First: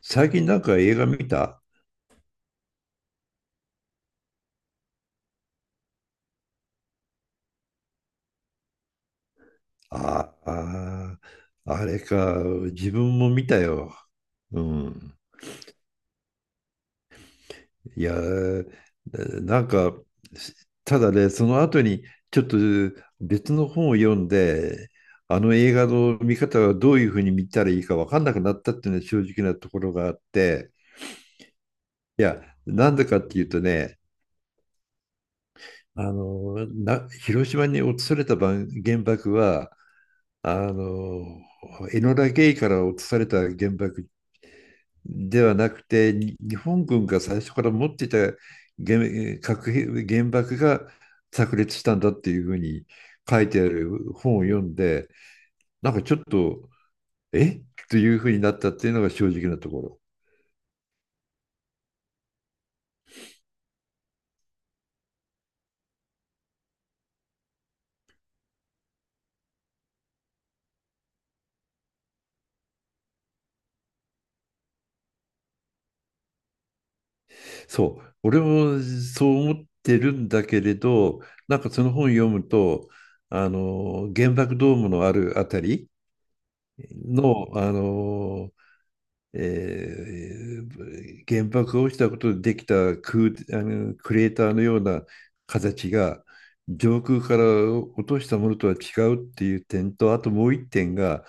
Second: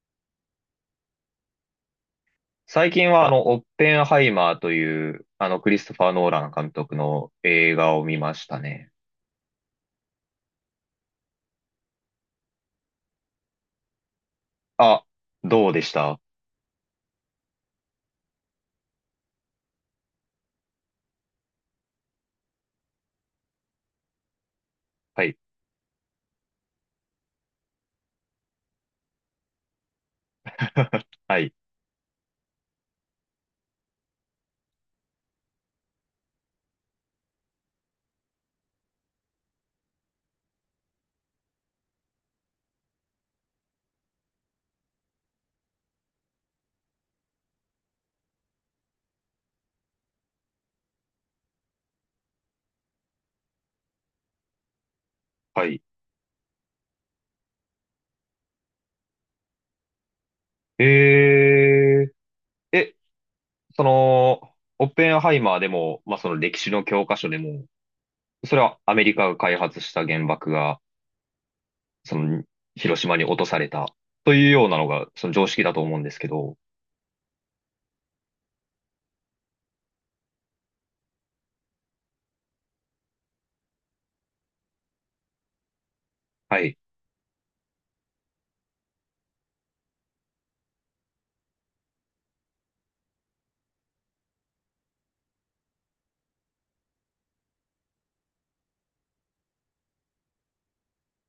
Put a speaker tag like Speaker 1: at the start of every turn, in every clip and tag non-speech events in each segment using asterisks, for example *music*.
Speaker 1: 最近なんか映画見た？
Speaker 2: 最近は、オッペンハイマーという、クリストファー・ノーラン監督の映画を見ましたね。
Speaker 1: ああ、あれか、自分も見たよ。う
Speaker 2: あ、
Speaker 1: ん。
Speaker 2: どうでした？
Speaker 1: いや、なんか、ただね、その後にちょっと別の本を読んで、
Speaker 2: はい。
Speaker 1: あの映画の見方はどういうふうに見たらいいか分かんなくなったっていうのは正直なところがあって、
Speaker 2: *laughs* はい。
Speaker 1: いや、なんでかっていうとね、広島に落とされた原爆は、あの、エノラ・ゲイから落とされた原爆ではなくて、日本軍が最初から持っていた原爆が炸裂したんだっていうふうに書いてある本を読んで、
Speaker 2: はい。
Speaker 1: なんかちょっと、えというふうになったっていうのが正直なところ。
Speaker 2: えー、え、その、オッペンハイマーでも、まあ、その歴史の教科書でも、それはアメリカが開発した原爆が、その、広島に落とされた、というようなのが、その常識だと思うんですけど、
Speaker 1: そう、俺もそう思ってるんだけれど、なんかその本読むと、あの原爆ドームのあるあたり
Speaker 2: はい。
Speaker 1: の、あの原爆が落ちたことでできたあのクレーターのような形が上空から落としたものとは違うっていう点と、あともう一点が、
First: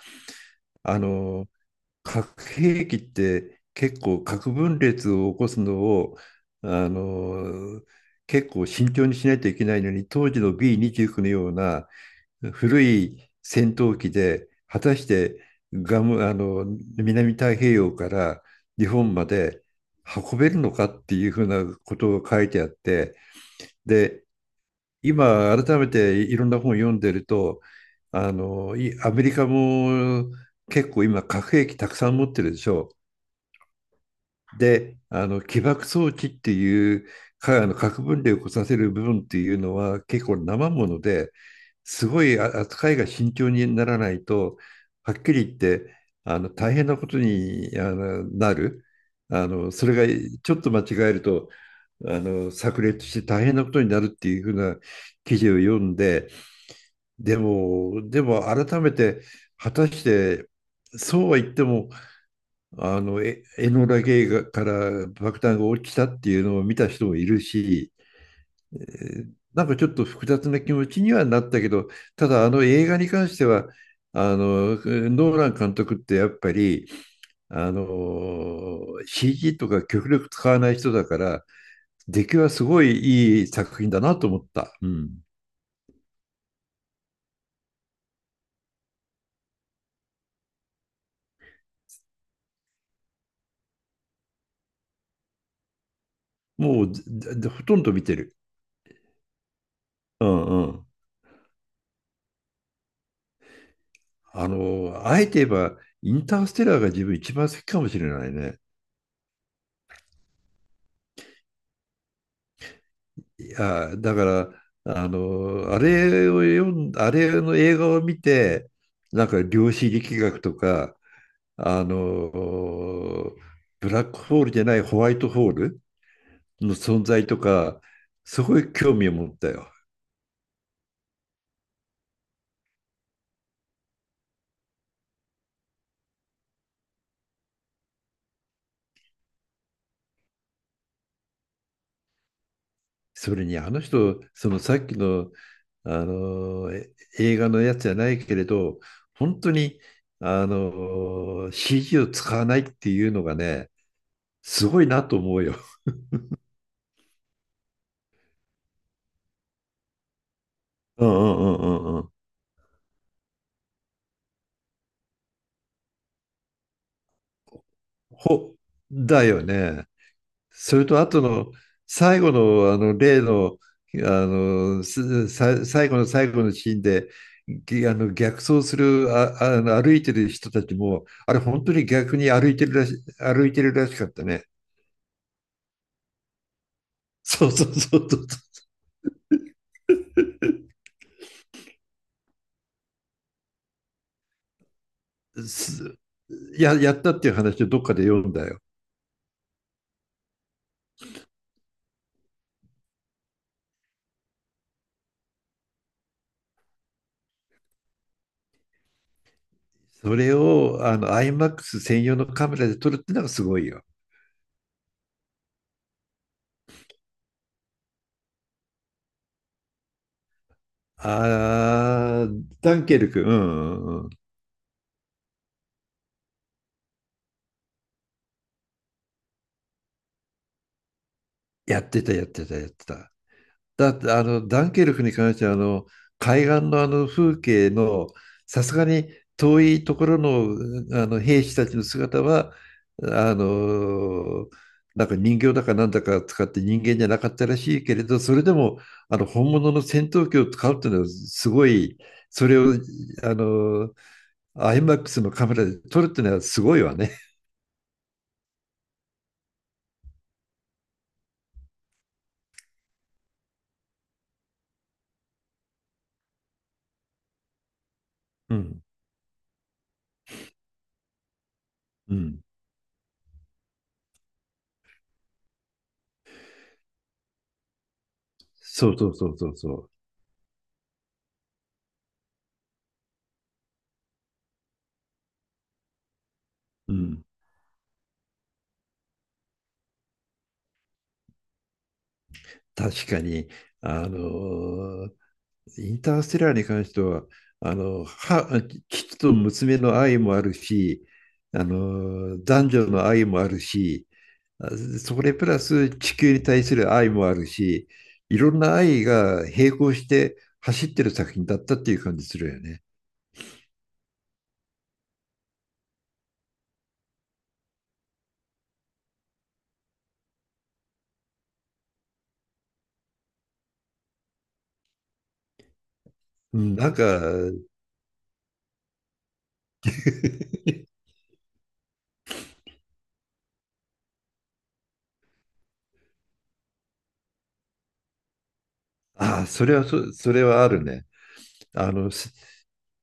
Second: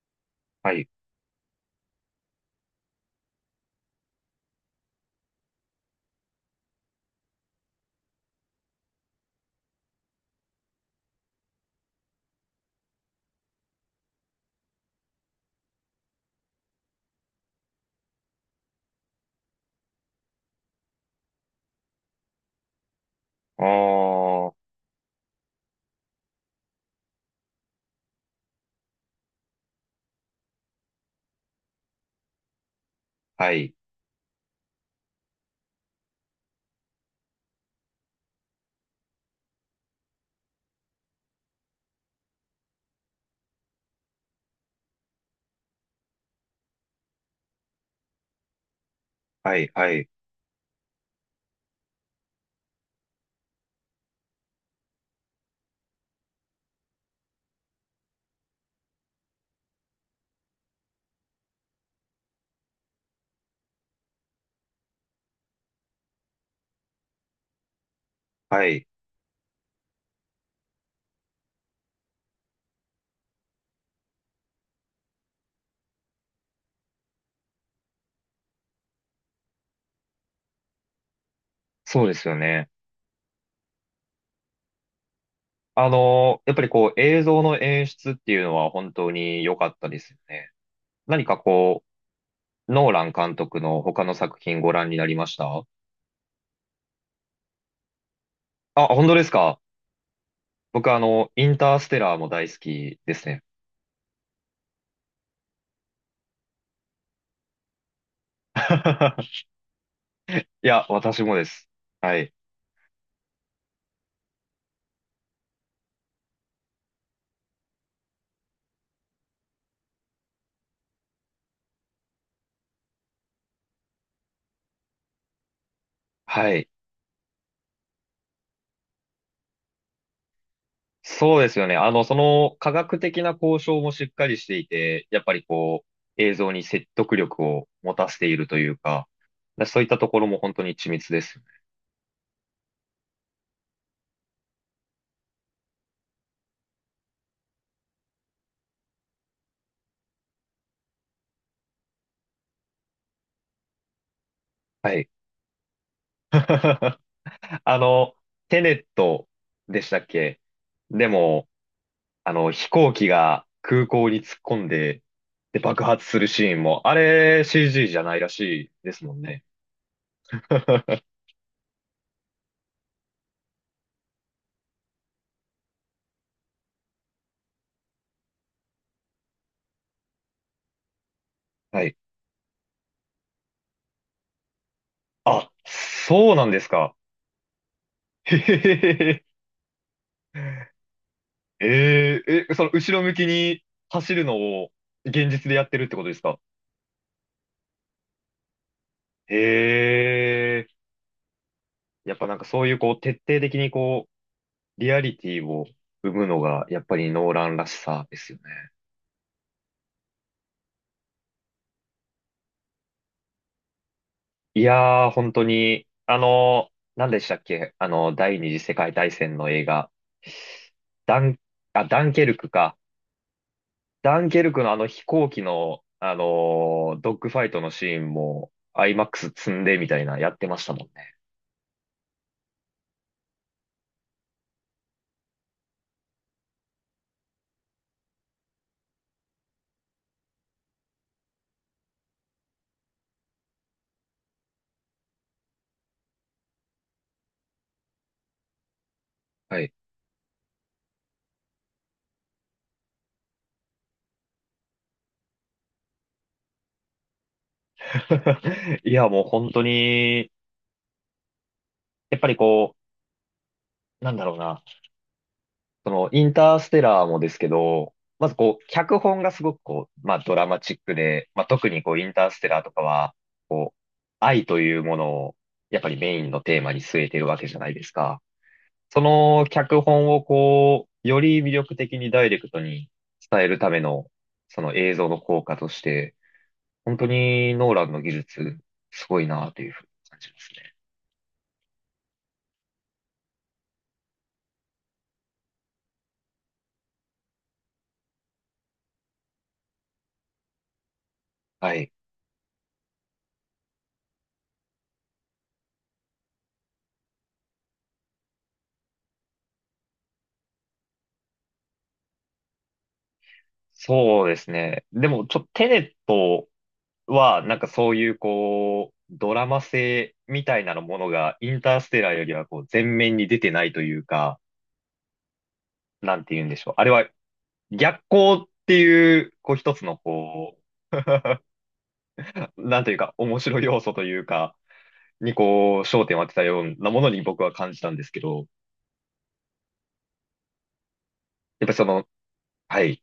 Speaker 2: はい。
Speaker 1: あの核兵器って結構核分裂を起こすのを、あの結構慎重にしないといけないのに、当時の B29 のような古い戦闘機で果たして、あの南太平洋から日本まで運べるのかっていうふうなことを書いてあって、
Speaker 2: あ
Speaker 1: で、
Speaker 2: ー、
Speaker 1: 今改めていろんな本を読んでると、あのいアメリカも結構今核兵器たくさん持ってるでしょ？
Speaker 2: はい。
Speaker 1: で、あの起爆装置っていうか、あの核分裂を起こさせる部分っていうのは結構生もので、すごい扱いが慎重にならないと、はっきり言って、あの大変なことに、なる、
Speaker 2: はい、
Speaker 1: そ
Speaker 2: は
Speaker 1: れ
Speaker 2: い、
Speaker 1: が、ちょっと間違えると、炸裂して大変なことになるっていうふうな記事を読んで、でも改めて、果たしてそうは言っても、エノラ・ゲイから爆弾が起きたっていうのを見た人もいるし、
Speaker 2: は
Speaker 1: え
Speaker 2: い。
Speaker 1: なんかちょっと複雑な気持ちにはなったけど、ただあの映画に関しては、あの、ノーラン監督ってやっぱり、あの、CG とか極力使わない人だから、
Speaker 2: そうで
Speaker 1: 出
Speaker 2: すよ
Speaker 1: 来はす
Speaker 2: ね。
Speaker 1: ごいいい作品だなと思った。うん。
Speaker 2: やっぱりこう映像の演出っていうのは本当に良かったですよね。何かこう、ノーラン監督の他の作品ご覧になりました？
Speaker 1: もう、ほとんど見てる。
Speaker 2: あ、本当ですか？
Speaker 1: うんうん。
Speaker 2: 僕インターステラーも大好きですね。
Speaker 1: あえて言えば、インターステラーが自分一番好きかもしれないね。
Speaker 2: *laughs* いや、私もです。はい。
Speaker 1: や、だから、あの、あれを読ん、あれの映画を見て、なんか量子力学とか、あの、ブラックホールじゃないホワイトホール
Speaker 2: はい。
Speaker 1: の存在とか、すごい興味を持ったよ。
Speaker 2: そうですよね。その科学的な交渉もしっかりしていて、やっぱりこう、映像に説得力を持たせているというか、そういったところも本当に緻密ですよね。
Speaker 1: それにあの人、そのさっきの、あの映画のやつじゃないけれど、本当にあの CG を使わないっていうのがね、すごい
Speaker 2: は
Speaker 1: な
Speaker 2: い。
Speaker 1: と思うよ。
Speaker 2: *laughs* あの、テネットでしたっけ？
Speaker 1: う
Speaker 2: で
Speaker 1: んうんう
Speaker 2: も、
Speaker 1: んうんうん。
Speaker 2: 飛行機が空港に突っ込んで、で、爆発するシーンも、あれ CG じゃないらし
Speaker 1: ほ、
Speaker 2: いですもん
Speaker 1: だよ
Speaker 2: ね。
Speaker 1: ね。それと、あと
Speaker 2: *laughs*
Speaker 1: の、最後の、あの、例の、最後の最後のシーンで、ぎあの、逆走する、歩いてる人たちも、あれ、本当
Speaker 2: は
Speaker 1: に
Speaker 2: い。
Speaker 1: 逆に歩いてるらしかったね。
Speaker 2: あ、そうなんですか。
Speaker 1: そうそうそうそ
Speaker 2: へへへへ。その後ろ向きに走るのを現
Speaker 1: う。
Speaker 2: 実でやってるってことですか？
Speaker 1: やったっていう話をどっかで読んだよ。
Speaker 2: へえ。やっぱなんかそういうこう徹底的にこう、リアリティを生むのがやっぱりノーランらしさですよね。
Speaker 1: それを、あの、IMAX 専用のカメラで撮るってのがすごいよ。
Speaker 2: いやー、本当に、何でしたっけ、第二次世界大戦の映画。ダン、あ、ダンケ
Speaker 1: ああ、
Speaker 2: ルクか。
Speaker 1: ダンケルク、うん、うんうん。
Speaker 2: ダンケルクのあの飛行機の、ドッグファイトのシーンも、IMAX 積んでみたいな、やってましたもんね。
Speaker 1: やってた、やってた、やってた。だってあのダンケルクに関しては、あの海岸のあの風景の、さすがに遠いところの、あの兵士たちの姿は、あのなんか人形だかなんだか使って人間じゃなかったらしいけれど、それでもあの本
Speaker 2: は
Speaker 1: 物
Speaker 2: い。
Speaker 1: の戦闘機を使うっていうのはすごい、それを、あのアイマックスのカメラで撮るっていうのはすごいわね。
Speaker 2: *laughs* いや、もう本当に、やっぱりこう、なんだろうな。その、インターステラーもですけど、まず
Speaker 1: う
Speaker 2: こう、
Speaker 1: ん
Speaker 2: 脚本がすごくこう、まあドラマチックで、まあ特にこう、イン
Speaker 1: う
Speaker 2: タース
Speaker 1: ん、
Speaker 2: テラーとかは、こう、愛というものを、やっぱりメインのテーマに据えてるわけじゃないですか。
Speaker 1: そう
Speaker 2: そ
Speaker 1: そうそう
Speaker 2: の
Speaker 1: そうそ
Speaker 2: 脚
Speaker 1: う。
Speaker 2: 本をこう、より魅力的にダイレクトに伝えるための、その映像の効果として、
Speaker 1: う
Speaker 2: 本当
Speaker 1: ん、
Speaker 2: にノーランの技術、すごいなというふうに感じますね。
Speaker 1: 確かにあのインターステラーに関しては、あの、は、父と娘の愛もあるし、あ
Speaker 2: はい。
Speaker 1: の、男女の愛もあるし、それプラス地球に対する愛もあるし、いろんな愛が並行して走ってる作品だったっていう感じするよね。
Speaker 2: そうですね。でも、ちょっとテネットは、なんかそういうこう、ドラマ性みたいなものがインターステラーよりはこう、前面に出てないというか、なんて言うんで
Speaker 1: う
Speaker 2: しょう。
Speaker 1: ん、
Speaker 2: あ
Speaker 1: な
Speaker 2: れ
Speaker 1: んか、
Speaker 2: は逆光っていう、こう一つのこ
Speaker 1: *laughs*
Speaker 2: う、なんというか面白い要素というか、にこう、焦点を当てたようなものに僕は感じたんですけど、
Speaker 1: ああ、それはあるね。
Speaker 2: やっぱりそ
Speaker 1: あ
Speaker 2: の、
Speaker 1: の、す
Speaker 2: はい、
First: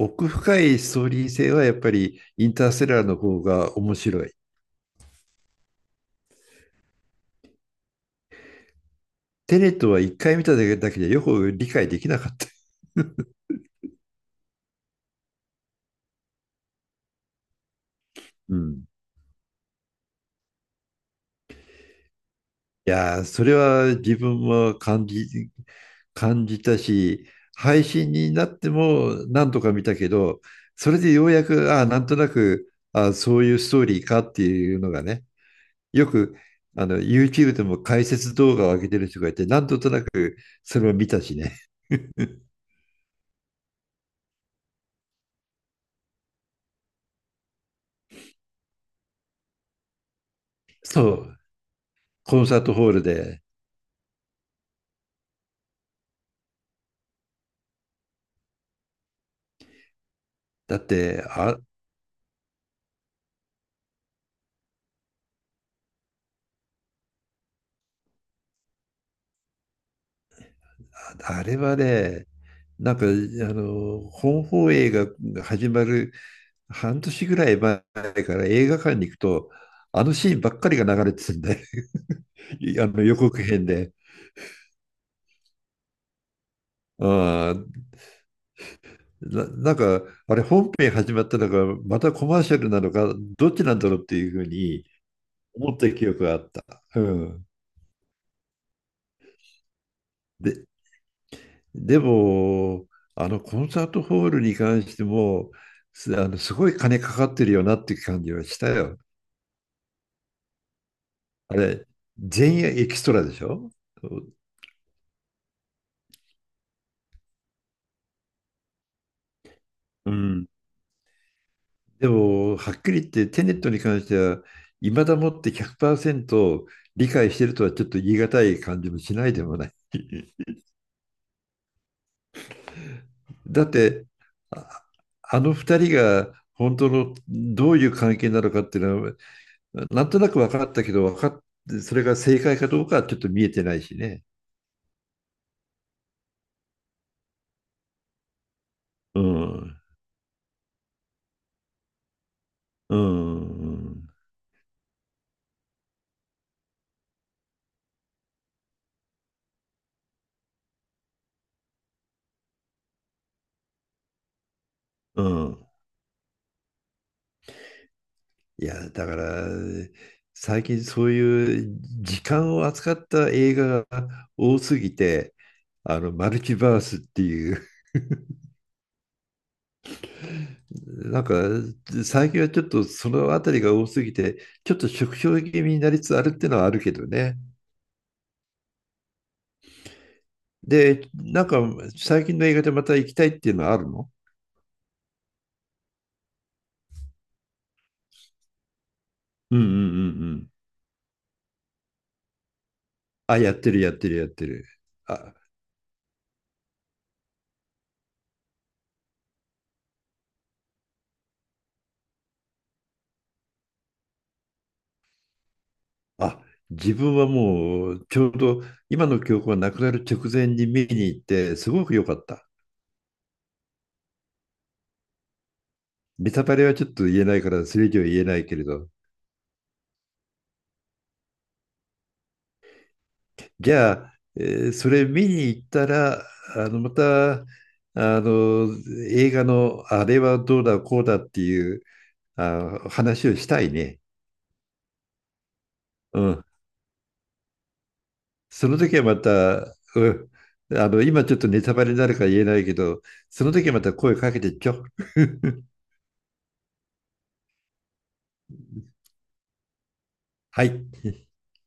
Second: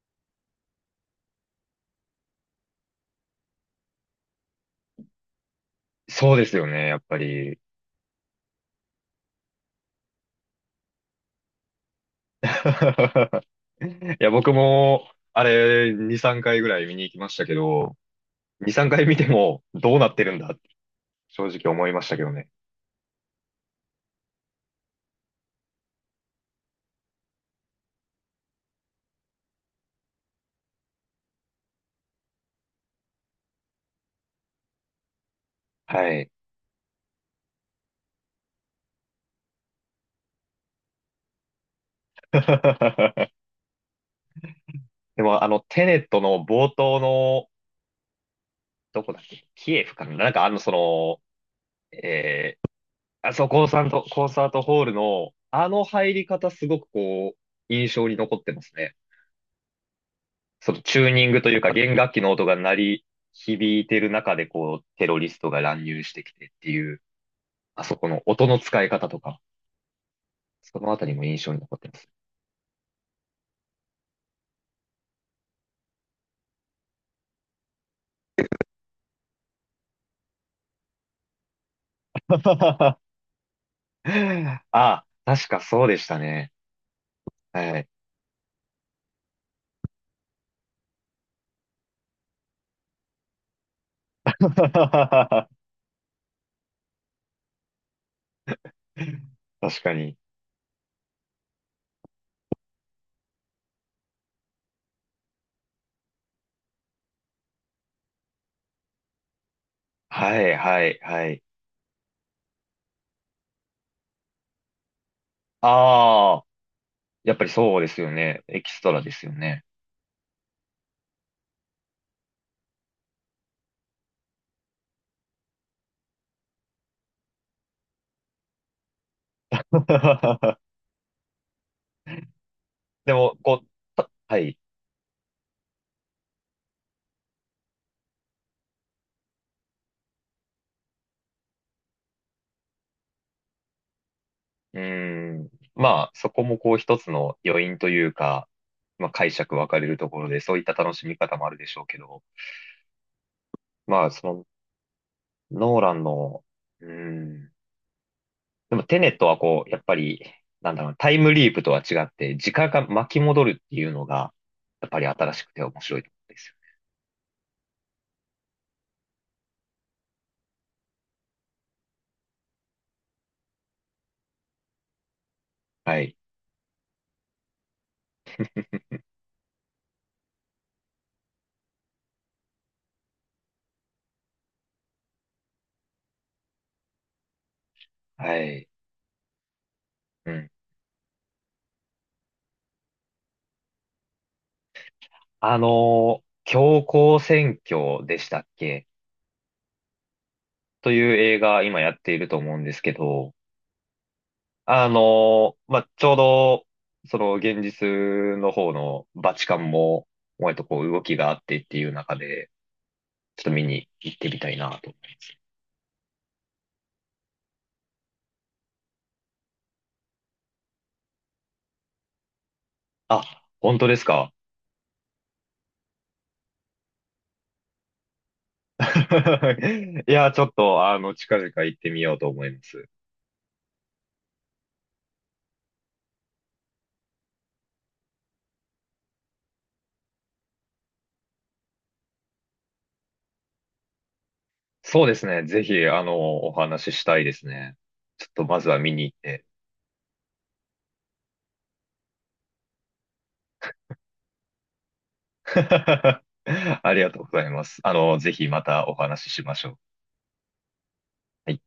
Speaker 1: 奥深いストーリー性はやっぱりインターステラーの方が面白い。
Speaker 2: そうですよね、やっぱり。
Speaker 1: テネットは一回見ただけでよく理解できなかった。*laughs*
Speaker 2: *laughs* いや、僕も、あれ、2、3回ぐらい見に行きましたけど、
Speaker 1: う
Speaker 2: 2、
Speaker 1: ん。
Speaker 2: 3回見てもどうなってるんだっ正直思いましたけどね。
Speaker 1: いやー、それは自分も感じたし、配信になっても何とか見たけど、それでようやく、ああ、なんとなく、ああ、そういうストーリーかっていうのがね、よ
Speaker 2: はい。
Speaker 1: く、あの、YouTube でも解説動画を上げてる人がいて、なんとなくそれを見たしね。*laughs*
Speaker 2: *laughs* でも、テネットの冒頭の、どこだっけキエフかななんか
Speaker 1: そう、コン
Speaker 2: え
Speaker 1: サー
Speaker 2: ー、
Speaker 1: トホール
Speaker 2: あ
Speaker 1: で。
Speaker 2: そこコンサートホールの、あの入り方すごくこう、印象に残ってますね。そ
Speaker 1: だっ
Speaker 2: のチュー
Speaker 1: て、
Speaker 2: ニングというか弦楽器の音が鳴り響いてる中でこう、テロリストが乱入してきてっていう、あそこの音の使い方とか、そのあたりも印
Speaker 1: あ
Speaker 2: 象
Speaker 1: れ
Speaker 2: に残
Speaker 1: は
Speaker 2: ってます。
Speaker 1: ね、なんか、あの、本放映が始まる半年ぐらい前から映画館に行くと、あのシーンばっかりが流れてたんで、*laughs* あ
Speaker 2: *laughs*
Speaker 1: の予告編で。
Speaker 2: ああ、確かそうでしたね。
Speaker 1: あ
Speaker 2: は
Speaker 1: ー
Speaker 2: い。
Speaker 1: な、なんか、あれ本編始まったのか、またコマーシャルなのか、どっちなんだろうっていう
Speaker 2: *laughs*
Speaker 1: ふうに
Speaker 2: 確
Speaker 1: 思った記憶があった。うん。
Speaker 2: かに。
Speaker 1: で、でも、あのコンサートホールに関しても、すあのすごい金かかってるよなっていう感じはしたよ。
Speaker 2: はい、はい、はい。
Speaker 1: あれ、全員エキストラでしょ？
Speaker 2: ああ、やっぱりそうですよね。エキストラですよね。
Speaker 1: うん。でも、はっきり言ってテネットに関しては、いまだもって100%理解してるとはちょっと言い難い感じもしないでもない。*laughs*
Speaker 2: *laughs* でも、こ
Speaker 1: だ
Speaker 2: う、
Speaker 1: って、
Speaker 2: たはい。
Speaker 1: あ、あの2人が本当のどういう関係なのかっていうのは、なんとなく分かったけど、分かっそれが正解かどうかはちょっと見えてないしね。
Speaker 2: うーん。まあ、そこもこう一つの余韻というか、まあ
Speaker 1: う
Speaker 2: 解釈分
Speaker 1: ん、
Speaker 2: かれるところで、そういった楽しみ方もあるでしょうけど、
Speaker 1: う
Speaker 2: ま
Speaker 1: ん、
Speaker 2: あ、その、ノーランの、うーん。でも、テネットはこう、やっぱり、なんだろう、タイムリープとは違って、時間が巻き戻るっていうのが、やっぱり
Speaker 1: う
Speaker 2: 新しくて
Speaker 1: ん。
Speaker 2: 面白いところですよ
Speaker 1: いや、だから、最近そういう時間を扱った映画が多すぎて、
Speaker 2: ね。
Speaker 1: あ
Speaker 2: は
Speaker 1: の、
Speaker 2: い。
Speaker 1: マルチバースっていう、*laughs* なんか、最近はちょっとそのあたりが多すぎて、ちょっと縮小気味になりつつあるっていうのはあるけどね。
Speaker 2: はい。うん。
Speaker 1: で、なんか、最近の映画でまた行きたいっていうのはあるの？
Speaker 2: 強行選挙でしたっけ
Speaker 1: うんうんうんうん。
Speaker 2: という映画、今やっていると思うんですけど、
Speaker 1: あ、やってる、やってる、やってる。あ、
Speaker 2: まあ、ちょうど、その現実の方のバチカンも、割とこう動きがあってっていう中で、ちょっと見に行ってみたいなと思います。
Speaker 1: あ、自分はもう、ちょうど今の記憶がなくなる直前に見に行って、すごく良かった。
Speaker 2: あ、本当ですか？
Speaker 1: ネタバレはちょっと言えないから、それ以上言えないけれど、
Speaker 2: *laughs* いや、ちょっと、近々行ってみようと思います。
Speaker 1: じゃあ、それ見に行ったら、また、あの、映画のあれはどうだ、こうだっていう、話をしたいね。
Speaker 2: そうですね。ぜひ、
Speaker 1: うん。
Speaker 2: お話ししたいですね。ちょっとまず
Speaker 1: そ
Speaker 2: は
Speaker 1: の
Speaker 2: 見
Speaker 1: 時
Speaker 2: に
Speaker 1: は
Speaker 2: 行
Speaker 1: ま
Speaker 2: って。
Speaker 1: た、うん。今ちょっとネタバレになるから言えないけど、その時はまた声かけてちょ。*laughs*
Speaker 2: *laughs* ありがとうございます。ぜひまたお話ししましょう。
Speaker 1: はい。
Speaker 2: はい。